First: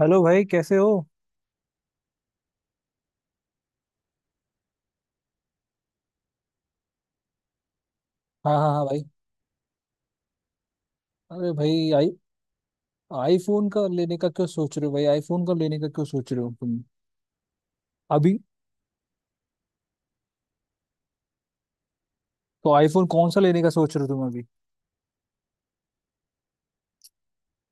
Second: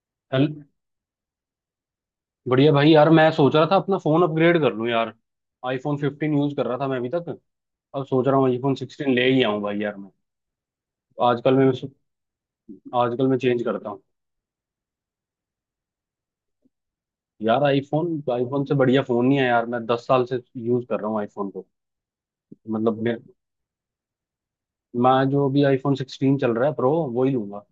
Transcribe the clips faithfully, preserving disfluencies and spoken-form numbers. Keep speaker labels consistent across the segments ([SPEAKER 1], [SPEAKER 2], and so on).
[SPEAKER 1] Hello भाई,
[SPEAKER 2] चल
[SPEAKER 1] कैसे हो?
[SPEAKER 2] बढ़िया भाई यार मैं सोच रहा था अपना फोन अपग्रेड कर लूं यार। आईफोन फिफ्टीन यूज कर रहा था मैं अभी तक। अब सोच रहा हूँ
[SPEAKER 1] हाँ हाँ
[SPEAKER 2] आईफोन
[SPEAKER 1] हाँ भाई।
[SPEAKER 2] सिक्सटीन ले ही आऊं भाई यार। मैं
[SPEAKER 1] अरे
[SPEAKER 2] आजकल मैं
[SPEAKER 1] भाई, आई
[SPEAKER 2] आजकल मैं चेंज
[SPEAKER 1] आईफोन का
[SPEAKER 2] करता हूँ।
[SPEAKER 1] लेने का क्यों सोच रहे हो भाई? आईफोन का लेने का क्यों सोच रहे हो तुम?
[SPEAKER 2] यार आईफोन
[SPEAKER 1] अभी
[SPEAKER 2] आईफोन से बढ़िया फोन नहीं है यार। मैं दस साल से यूज कर रहा हूँ आईफोन को।
[SPEAKER 1] तो
[SPEAKER 2] मतलब
[SPEAKER 1] आईफोन
[SPEAKER 2] मेरे
[SPEAKER 1] कौन सा लेने का सोच रहे हो तुम अभी?
[SPEAKER 2] मैं जो अभी आईफोन सिक्सटीन चल रहा है प्रो वो ही लूंगा।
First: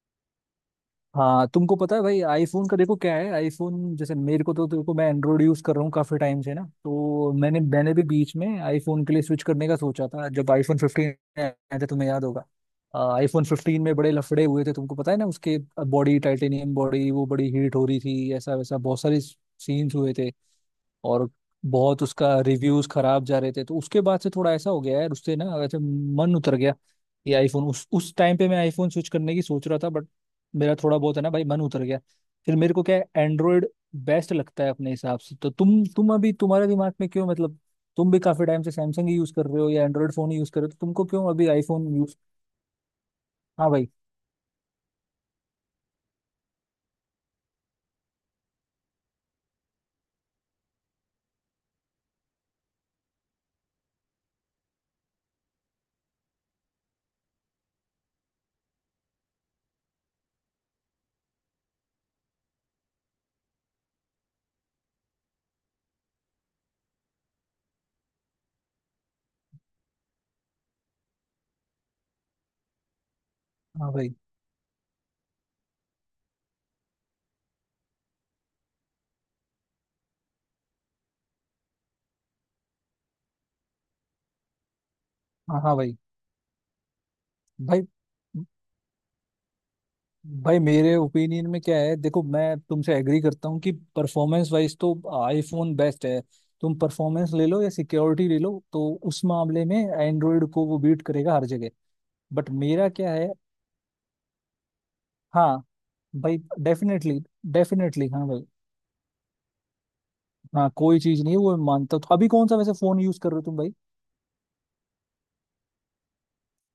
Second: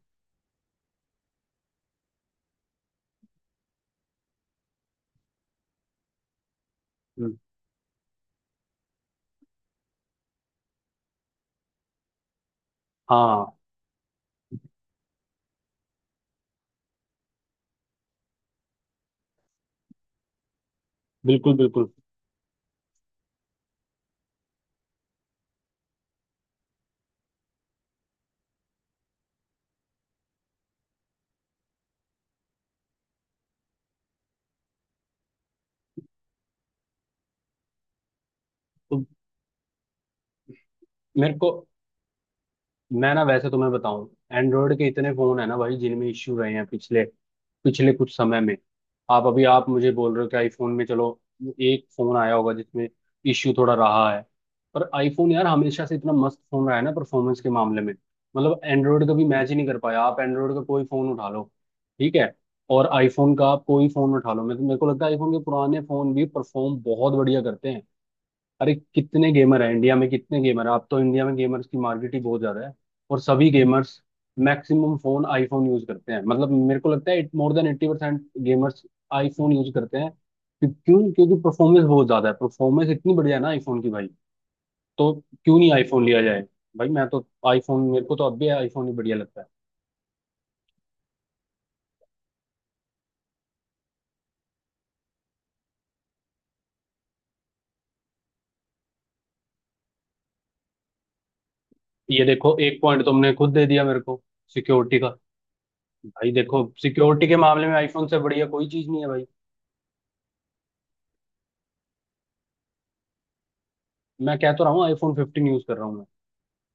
[SPEAKER 1] हाँ, तुमको पता है भाई, आईफोन का देखो क्या है, आईफोन जैसे मेरे को तो देखो, मैं एंड्रॉइड यूज कर रहा हूँ काफी टाइम से ना, तो
[SPEAKER 2] हम्म,
[SPEAKER 1] मैंने मैंने भी बीच में आईफोन के लिए स्विच करने का सोचा था जब आईफोन फिफ्टीन आया था, तुम्हें याद होगा। आईफोन
[SPEAKER 2] हाँ,
[SPEAKER 1] फिफ्टीन में बड़े लफड़े हुए थे, तुमको पता है ना उसके, बॉडी, टाइटेनियम बॉडी वो बड़ी हीट हो रही थी, ऐसा वैसा बहुत सारे सीन्स हुए थे और
[SPEAKER 2] बिल्कुल बिल्कुल।
[SPEAKER 1] बहुत उसका रिव्यूज खराब जा रहे थे। तो उसके बाद से थोड़ा ऐसा हो गया यार, उससे ना वैसे मन उतर गया, ये आईफोन। उस उस टाइम पे मैं आईफोन स्विच करने की सोच रहा था, बट मेरा थोड़ा बहुत है ना भाई, मन उतर गया। फिर मेरे को क्या है, एंड्रॉयड बेस्ट लगता है अपने हिसाब से। तो तुम तुम अभी तुम्हारे दिमाग में क्यों, मतलब तुम भी काफी टाइम से
[SPEAKER 2] तो
[SPEAKER 1] सैमसंग ही यूज कर रहे हो या एंड्रॉयड फोन ही यूज कर रहे हो, तो तुमको क्यों
[SPEAKER 2] मेरे
[SPEAKER 1] अभी
[SPEAKER 2] को
[SPEAKER 1] आईफोन यूज?
[SPEAKER 2] मैं ना वैसे
[SPEAKER 1] हाँ
[SPEAKER 2] तुम्हें
[SPEAKER 1] भाई।
[SPEAKER 2] बताऊं, एंड्रॉयड के इतने फोन है ना भाई जिनमें इश्यू रहे हैं पिछले पिछले कुछ समय में। आप अभी आप मुझे बोल रहे हो कि आईफोन में चलो एक फोन आया होगा जिसमें इश्यू थोड़ा रहा है। पर आईफोन यार हमेशा से इतना मस्त फोन रहा है ना परफॉर्मेंस के मामले में। मतलब एंड्रॉयड का भी मैच ही नहीं कर पाया। आप एंड्रॉयड का कोई फोन उठा लो ठीक है, और आईफोन का आप कोई फोन उठा लो, मेरे मेरे को लगता है आईफोन के पुराने फोन भी परफॉर्म बहुत बढ़िया करते हैं। अरे कितने गेमर हैं इंडिया में, कितने गेमर हैं। आप तो इंडिया में गेमर्स की मार्केट ही बहुत ज्यादा है और सभी
[SPEAKER 1] हाँ
[SPEAKER 2] गेमर्स
[SPEAKER 1] भाई।
[SPEAKER 2] मैक्सिमम फोन आईफोन यूज करते हैं। मतलब मेरे को लगता है it more than eighty percent gamers iPhone use करते हैं। क्यों क्यों? क्योंकि परफॉर्मेंस बहुत ज्यादा है, परफॉर्मेंस इतनी बढ़िया है ना आईफोन की भाई। तो क्यों
[SPEAKER 1] हाँ
[SPEAKER 2] नहीं
[SPEAKER 1] हाँ भाई।
[SPEAKER 2] आईफोन लिया जाए। भाई मैं तो
[SPEAKER 1] भाई
[SPEAKER 2] आईफोन, मेरे को तो अब भी आईफोन ही बढ़िया लगता है।
[SPEAKER 1] भाई, मेरे ओपिनियन में क्या है देखो, मैं तुमसे एग्री करता हूँ कि परफॉर्मेंस वाइज तो आईफोन बेस्ट है। तुम परफॉर्मेंस ले लो या सिक्योरिटी ले लो, तो उस मामले में एंड्रॉयड को वो बीट करेगा हर जगह।
[SPEAKER 2] ये
[SPEAKER 1] बट
[SPEAKER 2] देखो एक
[SPEAKER 1] मेरा
[SPEAKER 2] पॉइंट
[SPEAKER 1] क्या है?
[SPEAKER 2] तुमने खुद दे दिया मेरे को, सिक्योरिटी का।
[SPEAKER 1] हाँ
[SPEAKER 2] भाई
[SPEAKER 1] भाई,
[SPEAKER 2] देखो
[SPEAKER 1] डेफिनेटली,
[SPEAKER 2] सिक्योरिटी के मामले में आईफोन
[SPEAKER 1] डेफिनेटली।
[SPEAKER 2] से
[SPEAKER 1] हाँ भाई,
[SPEAKER 2] बढ़िया कोई चीज नहीं है भाई।
[SPEAKER 1] हाँ कोई चीज नहीं है वो, मैं मानता हूँ। तो अभी कौन सा वैसे फोन यूज कर रहे हो तुम भाई?
[SPEAKER 2] मैं कहता रहा हूँ आईफोन फिफ्टीन यूज कर रहा हूँ।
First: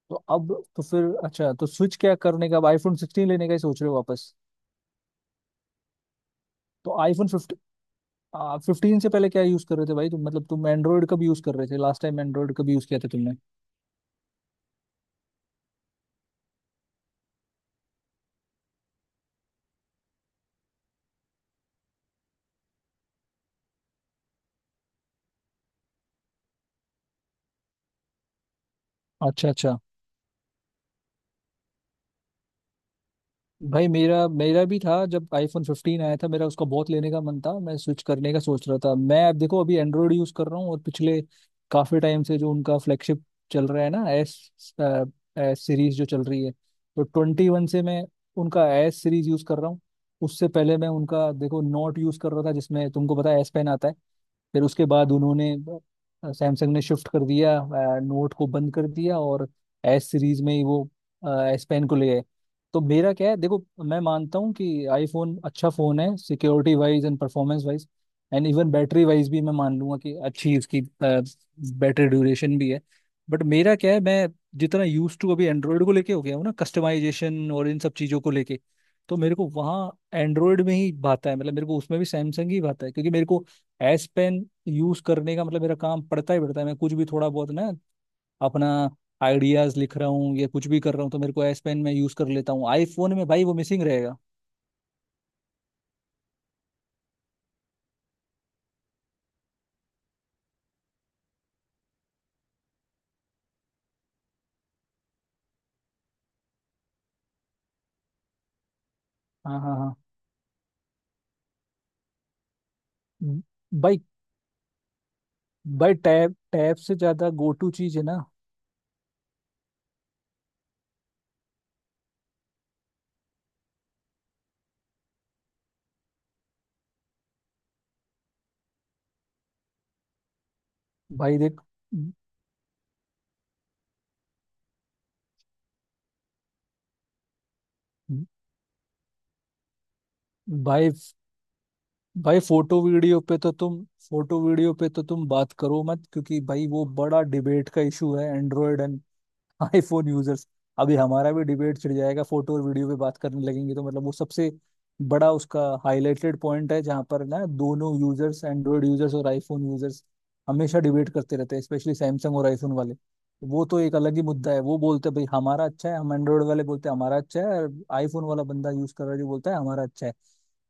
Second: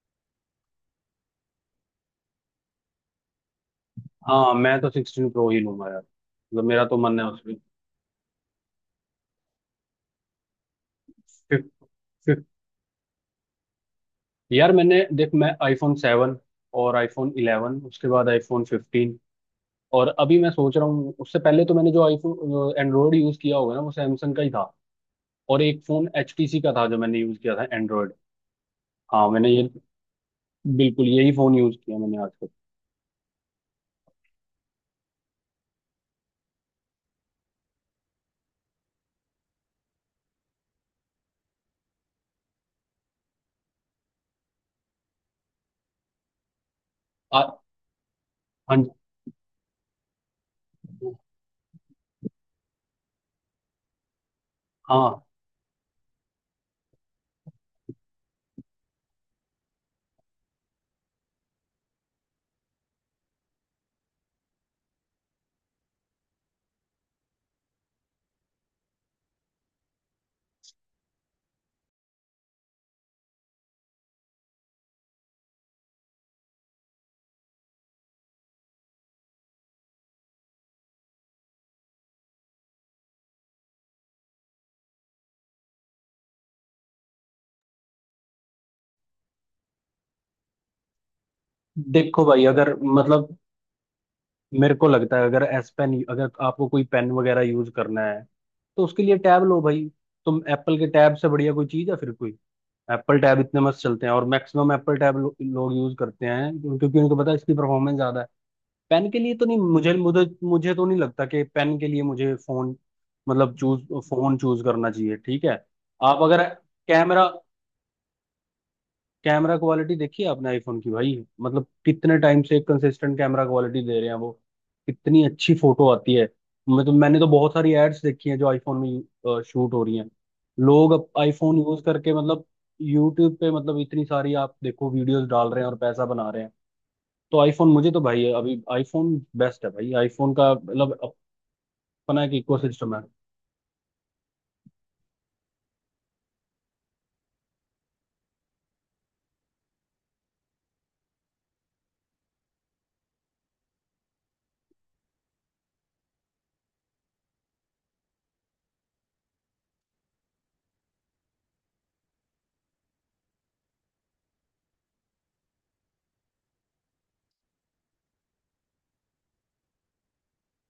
[SPEAKER 1] तो अब तो फिर अच्छा, तो स्विच क्या करने का अब, आईफोन सिक्सटीन लेने का ही सोच रहे हो वापस?
[SPEAKER 2] हाँ मैं तो सिक्सटीन प्रो ही लूंगा यार, मतलब मेरा
[SPEAKER 1] तो
[SPEAKER 2] तो मन है
[SPEAKER 1] आईफोन
[SPEAKER 2] उसमें।
[SPEAKER 1] फिफ्टी आप फिफ्टीन से पहले क्या यूज कर रहे थे भाई तुम? मतलब तुम एंड्रॉयड कब यूज कर रहे
[SPEAKER 2] फिफ्थ
[SPEAKER 1] थे, लास्ट टाइम
[SPEAKER 2] फिफ्थ
[SPEAKER 1] एंड्रॉयड कब यूज किया था तुमने?
[SPEAKER 2] यार मैंने देख मैं आईफोन सेवन और आईफोन इलेवन, उसके बाद आईफोन फिफ्टीन, और अभी मैं सोच रहा हूँ। उससे पहले तो मैंने जो आईफोन एंड्रॉयड यूज किया होगा ना वो सैमसंग का ही था, और एक फोन H T C का था जो मैंने यूज किया था एंड्रॉयड। हाँ मैंने
[SPEAKER 1] अच्छा
[SPEAKER 2] ये
[SPEAKER 1] अच्छा।
[SPEAKER 2] बिल्कुल यही फोन यूज किया मैंने आज तक।
[SPEAKER 1] भाई मेरा मेरा भी था, जब आईफोन फिफ्टीन आया था, मेरा उसका बहुत लेने का मन था, मैं स्विच करने का सोच रहा था। मैं अब देखो अभी एंड्रॉयड यूज कर रहा हूँ, और पिछले काफी टाइम से जो उनका फ्लैगशिप चल रहा है ना, एस एस सीरीज जो चल रही है, तो
[SPEAKER 2] आ-
[SPEAKER 1] ट्वेंटी वन से मैं उनका
[SPEAKER 2] हाँ,
[SPEAKER 1] एस सीरीज यूज कर रहा हूँ। उससे पहले मैं उनका देखो नोट यूज कर रहा था, जिसमें तुमको पता है एस पेन आता है। फिर उसके
[SPEAKER 2] हाँ,
[SPEAKER 1] बाद उन्होंने, सैमसंग ने शिफ्ट कर दिया, नोट को बंद कर दिया और एस सीरीज में ही वो एस पेन को ले गए। तो मेरा क्या है देखो, मैं मानता हूँ कि आईफोन अच्छा फ़ोन है, security wise and performance wise, and even battery wise भी मैं मान लूंगा कि अच्छी इसकी बैटरी ड्यूरेशन भी है। बट मेरा क्या है, मैं जितना यूज टू अभी एंड्रॉयड को लेके हो गया हूँ ना, कस्टमाइजेशन और इन सब चीज़ों को लेके, तो मेरे को वहाँ एंड्रॉयड में ही भाता है। मतलब मेरे को उसमें भी सैमसंग ही भाता है, क्योंकि मेरे को एस पेन यूज करने का मतलब मेरा काम पड़ता ही पड़ता है। मैं कुछ भी थोड़ा बहुत ना अपना आइडियाज लिख रहा हूँ या कुछ भी कर रहा हूँ, तो मेरे को एस पेन में यूज
[SPEAKER 2] देखो
[SPEAKER 1] कर
[SPEAKER 2] भाई
[SPEAKER 1] लेता हूँ।
[SPEAKER 2] अगर
[SPEAKER 1] आईफोन में
[SPEAKER 2] मतलब
[SPEAKER 1] भाई वो मिसिंग रहेगा।
[SPEAKER 2] मेरे को लगता है अगर एस पेन, अगर आपको कोई पेन वगैरह यूज करना है तो उसके लिए टैब लो भाई। तुम एप्पल के टैब से बढ़िया कोई चीज है फिर कोई? एप्पल टैब इतने मस्त चलते हैं और मैक्सिमम एप्पल टैब लो, लोग यूज करते हैं। क्यों- क्योंकि उनको पता है इसकी परफॉर्मेंस ज्यादा है। पेन के लिए तो नहीं
[SPEAKER 1] हाँ हाँ
[SPEAKER 2] मुझे
[SPEAKER 1] हाँ।
[SPEAKER 2] मुझे मुझे तो नहीं लगता कि पेन के लिए मुझे फोन,
[SPEAKER 1] ब-
[SPEAKER 2] मतलब चूज
[SPEAKER 1] भाई।
[SPEAKER 2] फोन चूज करना चाहिए ठीक है।
[SPEAKER 1] भाई
[SPEAKER 2] आप
[SPEAKER 1] टैब
[SPEAKER 2] अगर
[SPEAKER 1] टैब से
[SPEAKER 2] कैमरा
[SPEAKER 1] ज्यादा गो टू चीज है ना।
[SPEAKER 2] कैमरा क्वालिटी देखिए आपने आईफोन की भाई। मतलब कितने टाइम से एक कंसिस्टेंट कैमरा क्वालिटी दे रहे हैं वो, कितनी अच्छी फोटो आती है। मैं तो मैंने तो बहुत सारी एड्स देखी हैं जो आईफोन में शूट हो रही हैं। लोग अब
[SPEAKER 1] भाई
[SPEAKER 2] आईफोन
[SPEAKER 1] देख।
[SPEAKER 2] यूज करके मतलब यूट्यूब पे, मतलब इतनी सारी आप देखो वीडियोस डाल रहे हैं और पैसा बना रहे हैं। तो आईफोन मुझे तो भाई अभी आईफोन बेस्ट है भाई, आईफोन का
[SPEAKER 1] भाई
[SPEAKER 2] मतलब अपना एक
[SPEAKER 1] भाई, फोटो
[SPEAKER 2] इकोसिस्टम है।
[SPEAKER 1] वीडियो पे तो तुम, फोटो वीडियो पे तो तुम बात करो मत, क्योंकि भाई वो बड़ा डिबेट का इशू है, एंड्रॉयड एंड आईफोन यूजर्स। अभी हमारा भी डिबेट छिड़ जाएगा, फोटो और वीडियो पे बात करने लगेंगे, तो मतलब वो सबसे बड़ा उसका हाईलाइटेड पॉइंट है, जहाँ पर ना दोनों यूजर्स, एंड्रॉयड यूजर्स और आईफोन यूजर्स, हमेशा डिबेट करते रहते हैं, स्पेशली सैमसंग और आईफोन वाले। वो तो एक अलग ही मुद्दा है। वो बोलते हैं भाई हमारा अच्छा है, हम एंड्रॉयड वाले बोलते हैं हमारा अच्छा है, और आईफोन वाला बंदा यूज कर रहा है जो, बोलता है हमारा अच्छा है।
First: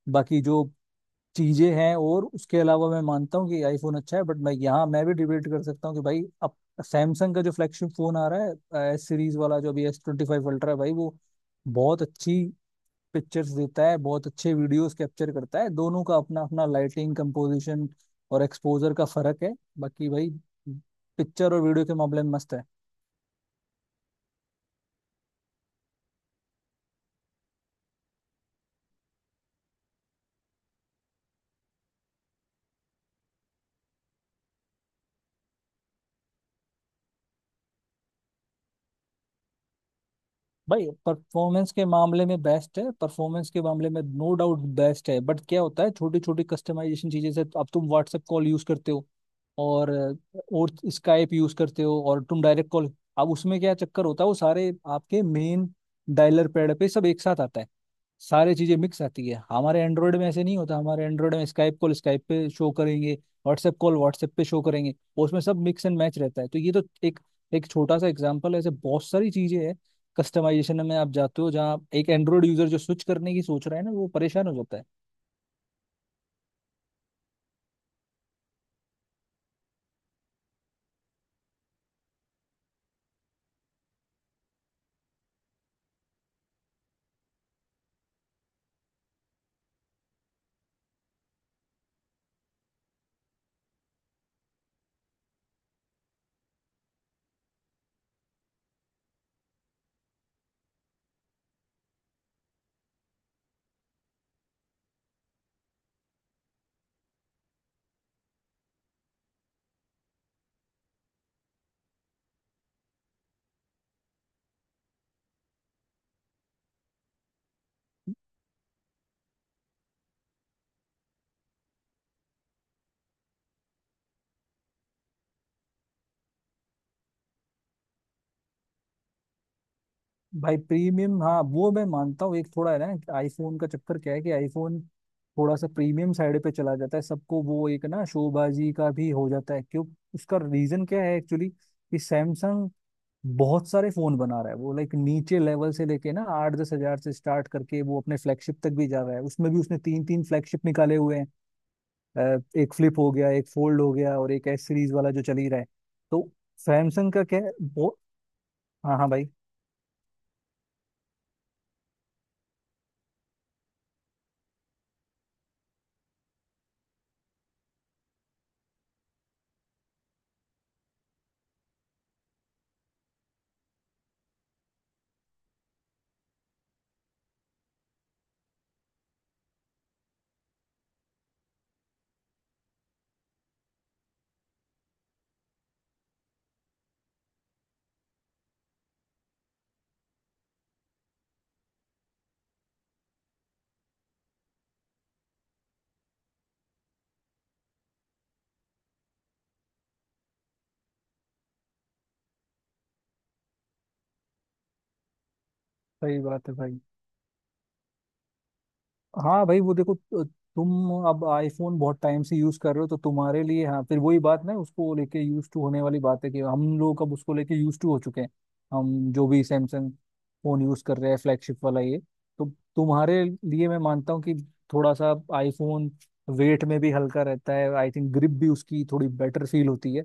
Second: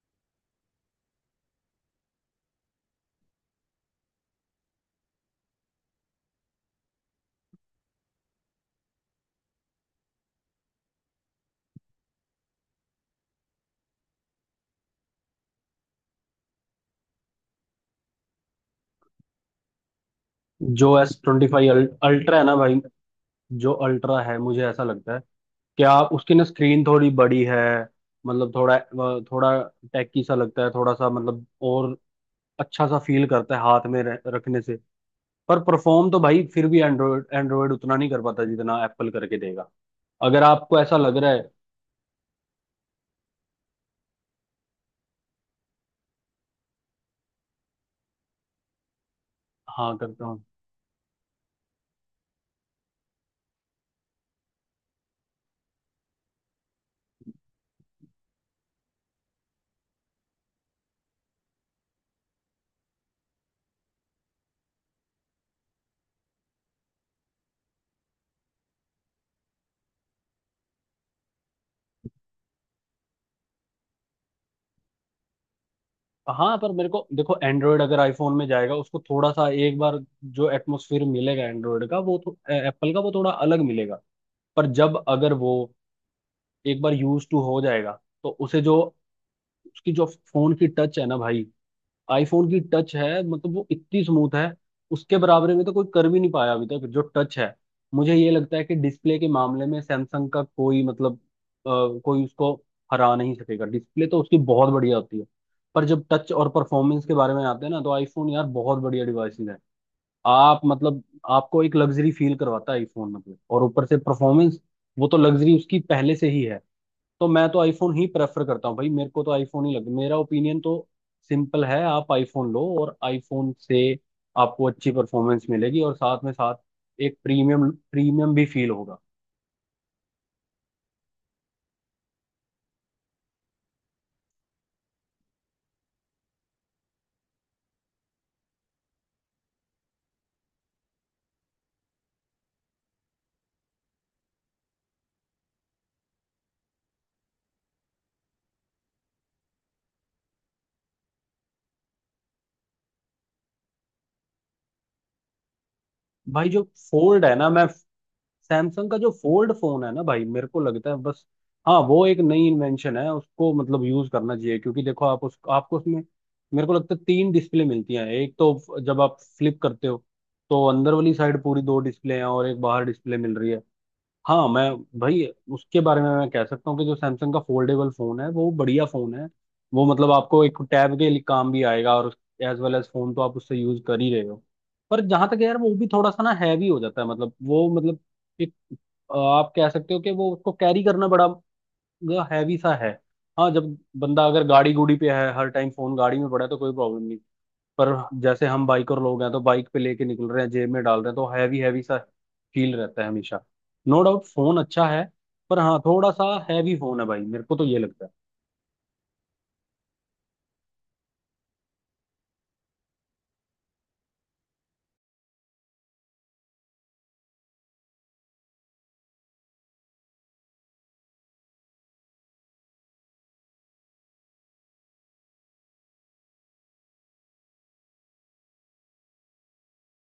[SPEAKER 1] बाकी जो चीजें हैं, और उसके अलावा मैं मानता हूँ कि आईफोन अच्छा है, बट मैं यहाँ मैं भी डिबेट कर सकता हूँ कि भाई, अब सैमसंग का जो फ्लैगशिप फोन आ रहा है एस सीरीज वाला, जो अभी एस ट्वेंटी फाइव अल्ट्रा है भाई, वो बहुत अच्छी पिक्चर्स देता है, बहुत अच्छे वीडियोस कैप्चर करता है। दोनों का अपना अपना लाइटिंग, कंपोजिशन और एक्सपोजर का फर्क है। बाकी भाई
[SPEAKER 2] जो एस ट्वेंटी
[SPEAKER 1] पिक्चर और
[SPEAKER 2] फाइव
[SPEAKER 1] वीडियो के मामले में
[SPEAKER 2] अल्ट्रा है
[SPEAKER 1] मस्त
[SPEAKER 2] ना
[SPEAKER 1] है।
[SPEAKER 2] भाई, जो अल्ट्रा है, मुझे ऐसा लगता है क्या उसकी ना स्क्रीन थोड़ी बड़ी है, मतलब थोड़ा वह थोड़ा टैकी सा लगता है थोड़ा सा, मतलब और अच्छा सा फील करता है हाथ में रह- रखने से। पर परफॉर्म तो भाई फिर भी एंड्रॉयड एंड्रॉयड उतना नहीं कर पाता जितना एप्पल करके देगा, अगर आपको
[SPEAKER 1] भाई
[SPEAKER 2] ऐसा लग रहा है।
[SPEAKER 1] परफॉर्मेंस के मामले में बेस्ट है, परफॉर्मेंस के मामले में नो डाउट बेस्ट है, बट क्या होता है छोटी छोटी कस्टमाइजेशन चीजें से, अब तुम व्हाट्सएप कॉल यूज करते हो और
[SPEAKER 2] हाँ करता हूँ।
[SPEAKER 1] और स्काइप यूज करते हो और तुम डायरेक्ट कॉल, अब उसमें क्या चक्कर होता है, वो सारे आपके मेन डायलर पैड पे सब एक साथ आता है, सारी चीजें मिक्स आती है। हमारे एंड्रॉयड में ऐसे नहीं होता, हमारे एंड्रॉयड में स्काइप कॉल स्काइप पे शो करेंगे, व्हाट्सएप कॉल व्हाट्सएप पे शो करेंगे, और उसमें सब मिक्स एंड मैच रहता है। तो ये तो एक एक छोटा सा एग्जाम्पल है, ऐसे बहुत सारी चीजें हैं कस्टमाइजेशन में, आप जाते हो जहाँ एक एंड्रॉइड यूजर जो स्विच करने की सोच रहा है ना, वो परेशान हो जाता है।
[SPEAKER 2] हाँ पर मेरे को देखो एंड्रॉयड अगर आईफोन में जाएगा उसको थोड़ा सा, एक बार जो एटमोसफियर मिलेगा एंड्रॉयड का वो, एप्पल का वो थोड़ा अलग मिलेगा। पर जब अगर वो एक बार यूज टू हो जाएगा, तो उसे जो उसकी जो फोन की टच है ना भाई, आईफोन की टच है, मतलब वो इतनी स्मूथ है उसके बराबरी में तो कोई कर भी नहीं पाया अभी तक जो टच है। मुझे ये लगता है कि डिस्प्ले के मामले में सैमसंग का कोई मतलब, अ, कोई उसको हरा नहीं सकेगा, डिस्प्ले तो उसकी बहुत बढ़िया होती है। पर जब टच और परफॉर्मेंस के बारे में आते हैं ना, तो आईफोन यार बहुत बढ़िया डिवाइस है। आप मतलब आपको एक लग्जरी फील करवाता है आईफोन, मतलब और ऊपर से परफॉर्मेंस, वो तो लग्जरी उसकी पहले से ही है। तो मैं तो आईफोन ही प्रेफर करता हूँ भाई, मेरे को तो आईफोन ही लगता है। मेरा ओपिनियन तो सिंपल है, आप आईफोन लो और आईफोन से आपको अच्छी परफॉर्मेंस मिलेगी और साथ में साथ एक प्रीमियम प्रीमियम भी फील होगा।
[SPEAKER 1] भाई प्रीमियम, हाँ वो मैं मानता हूँ, एक थोड़ा है ना, आईफोन का चक्कर क्या है कि आईफोन थोड़ा सा प्रीमियम साइड पे चला जाता है, सबको वो एक ना शोबाजी का भी हो जाता है। क्यों, उसका रीजन क्या है एक्चुअली, कि सैमसंग बहुत सारे फोन बना रहा है, वो लाइक नीचे लेवल से लेके ना आठ दस हजार से स्टार्ट करके वो अपने फ्लैगशिप तक भी जा रहा है, उसमें भी उसने तीन तीन फ्लैगशिप निकाले हुए हैं, अ, एक फ्लिप हो गया, एक फोल्ड हो गया और एक एस सीरीज वाला जो चल ही रहा है। तो
[SPEAKER 2] भाई जो
[SPEAKER 1] सैमसंग का
[SPEAKER 2] फोल्ड है
[SPEAKER 1] क्या
[SPEAKER 2] ना
[SPEAKER 1] है
[SPEAKER 2] मैं
[SPEAKER 1] वो,
[SPEAKER 2] सैमसंग
[SPEAKER 1] हाँ
[SPEAKER 2] का
[SPEAKER 1] हाँ
[SPEAKER 2] जो
[SPEAKER 1] भाई,
[SPEAKER 2] फोल्ड फोन है ना भाई, मेरे को लगता है बस, हाँ वो एक नई इन्वेंशन है, उसको मतलब यूज करना चाहिए क्योंकि देखो आप उस आपको उसमें मेरे को लगता है तीन डिस्प्ले मिलती हैं। एक तो जब आप फ्लिप करते हो तो अंदर वाली साइड पूरी दो डिस्प्ले हैं और एक बाहर डिस्प्ले मिल रही है। हाँ मैं भाई उसके बारे में मैं कह सकता हूँ कि जो सैमसंग का फोल्डेबल फोन है वो बढ़िया फोन है। वो मतलब आपको एक टैब के लिए काम भी आएगा और एज वेल एज फोन तो आप उससे यूज कर ही रहे हो। पर जहां तक है यार वो भी थोड़ा सा ना हैवी हो जाता है, मतलब वो मतलब एक अ, आप कह सकते हो कि वो उसको कैरी करना बड़ा हैवी सा है। हाँ जब बंदा अगर गाड़ी गुड़ी पे है, हर टाइम फोन गाड़ी में पड़ा है तो कोई प्रॉब्लम, पर जैसे हम बाइकर लोग हैं तो बाइक पे लेके निकल रहे हैं, जेब में डाल रहे हैं तो हैवी हैवी सा फील रहता है हमेशा। नो डाउट फोन अच्छा है पर हाँ थोड़ा
[SPEAKER 1] सही
[SPEAKER 2] सा
[SPEAKER 1] बात है
[SPEAKER 2] हैवी
[SPEAKER 1] भाई।
[SPEAKER 2] फोन है भाई, मेरे को तो ये लगता है।
[SPEAKER 1] हाँ भाई, वो देखो त- तुम अब आईफोन बहुत टाइम से यूज कर रहे हो, तो तुम्हारे लिए हाँ फिर वही बात ना, उसको लेके यूज टू होने वाली बात है कि हम लोग अब उसको लेके यूज टू हो चुके हैं, हम जो भी सैमसंग फोन यूज कर रहे हैं फ्लैगशिप वाला ये। तो तुम्हारे लिए मैं मानता हूँ कि थोड़ा सा आईफोन वेट में भी हल्का रहता है, आई थिंक ग्रिप भी उसकी थोड़ी बेटर फील होती है।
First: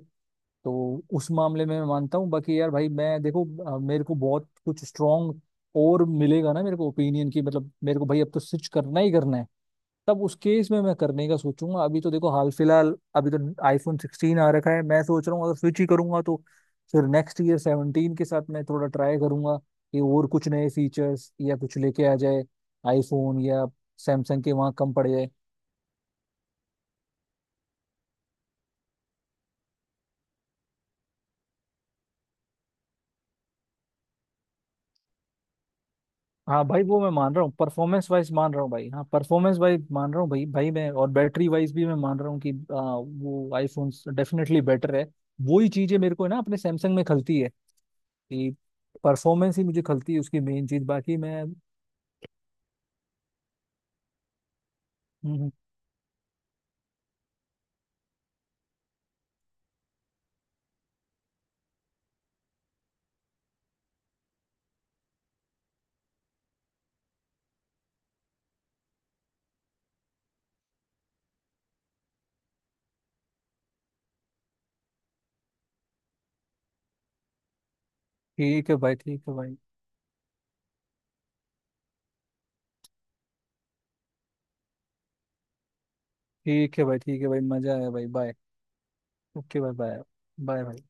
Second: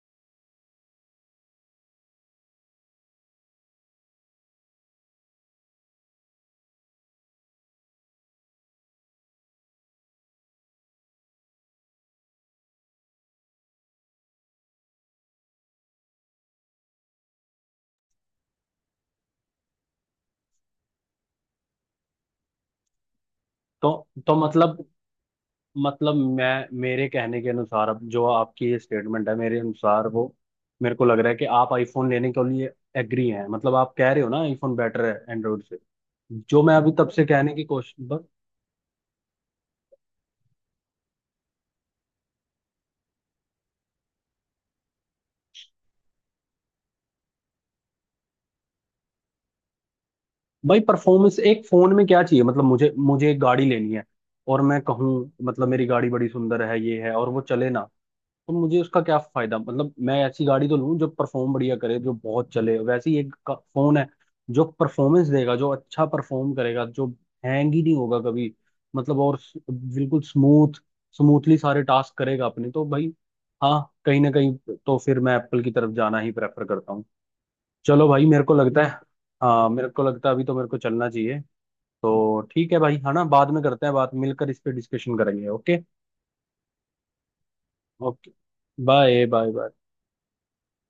[SPEAKER 1] तो उस मामले में मैं मानता हूँ। बाकी यार भाई मैं देखो, अ, मेरे को बहुत कुछ स्ट्रांग और मिलेगा ना मेरे को ओपिनियन की, मतलब मेरे को भाई अब तो स्विच करना ही करना है, तब उस केस में मैं करने का सोचूंगा। अभी तो देखो हाल फिलहाल, अभी तो आईफोन सिक्सटीन आ रखा है, मैं सोच रहा हूँ अगर स्विच ही करूंगा, तो फिर नेक्स्ट ईयर सेवनटीन के साथ मैं थोड़ा ट्राई करूंगा, कि और कुछ नए फीचर्स या कुछ लेके आ जाए आईफोन, या
[SPEAKER 2] तो तो
[SPEAKER 1] सैमसंग के वहाँ
[SPEAKER 2] मतलब
[SPEAKER 1] कम पड़ जाए।
[SPEAKER 2] मतलब मैं मेरे कहने के अनुसार अब जो आपकी ये स्टेटमेंट है, मेरे अनुसार वो, मेरे को लग रहा है कि आप आईफोन लेने के लिए एग्री हैं, मतलब आप कह रहे हो ना आईफोन बेटर है एंड्रॉइड से, जो
[SPEAKER 1] हाँ
[SPEAKER 2] मैं
[SPEAKER 1] भाई,
[SPEAKER 2] अभी
[SPEAKER 1] वो
[SPEAKER 2] तब
[SPEAKER 1] मैं
[SPEAKER 2] से
[SPEAKER 1] मान रहा हूँ,
[SPEAKER 2] कहने की कोशिश।
[SPEAKER 1] परफॉर्मेंस वाइज मान रहा हूँ भाई, हाँ परफॉर्मेंस वाइज मान रहा हूँ भाई, भाई मैं और बैटरी वाइज भी मैं मान रहा हूँ कि आ, वो आईफोन डेफिनेटली बेटर है। वो ही चीजें मेरे को ना अपने सैमसंग में खलती है, कि परफॉर्मेंस ही मुझे खलती है उसकी मेन
[SPEAKER 2] भाई
[SPEAKER 1] चीज। बाकी
[SPEAKER 2] परफॉर्मेंस
[SPEAKER 1] मैं हम्म,
[SPEAKER 2] एक फोन में क्या चाहिए, मतलब मुझे मुझे एक गाड़ी लेनी है और मैं कहूँ
[SPEAKER 1] हम्म,
[SPEAKER 2] मतलब मेरी गाड़ी बड़ी सुंदर है ये है और वो चले ना, तो मुझे उसका क्या फायदा। मतलब मैं ऐसी गाड़ी तो लूँ जो परफॉर्म बढ़िया करे, जो बहुत चले, वैसे ही एक का- फोन है जो परफॉर्मेंस देगा, जो अच्छा परफॉर्म करेगा, जो हैंग ही नहीं होगा कभी, मतलब और स- बिल्कुल स्मूथ स्मूथली सारे टास्क करेगा अपने, तो भाई हाँ कहीं ना कहीं तो फिर मैं एप्पल की तरफ जाना ही प्रेफर करता हूँ। चलो भाई मेरे को
[SPEAKER 1] ठीक है
[SPEAKER 2] लगता है,
[SPEAKER 1] भाई, ठीक है भाई।
[SPEAKER 2] हाँ मेरे को लगता है अभी तो मेरे को चलना चाहिए। तो ठीक है भाई है ना, बाद में करते हैं बात, मिलकर इस पे डिस्कशन करेंगे, ओके।
[SPEAKER 1] ठीक है भाई, ठीक है भाई, मजा आया भाई।
[SPEAKER 2] Okay,
[SPEAKER 1] bye.
[SPEAKER 2] Bye bye
[SPEAKER 1] okay
[SPEAKER 2] bye.
[SPEAKER 1] भाई, बाय बाय भाई।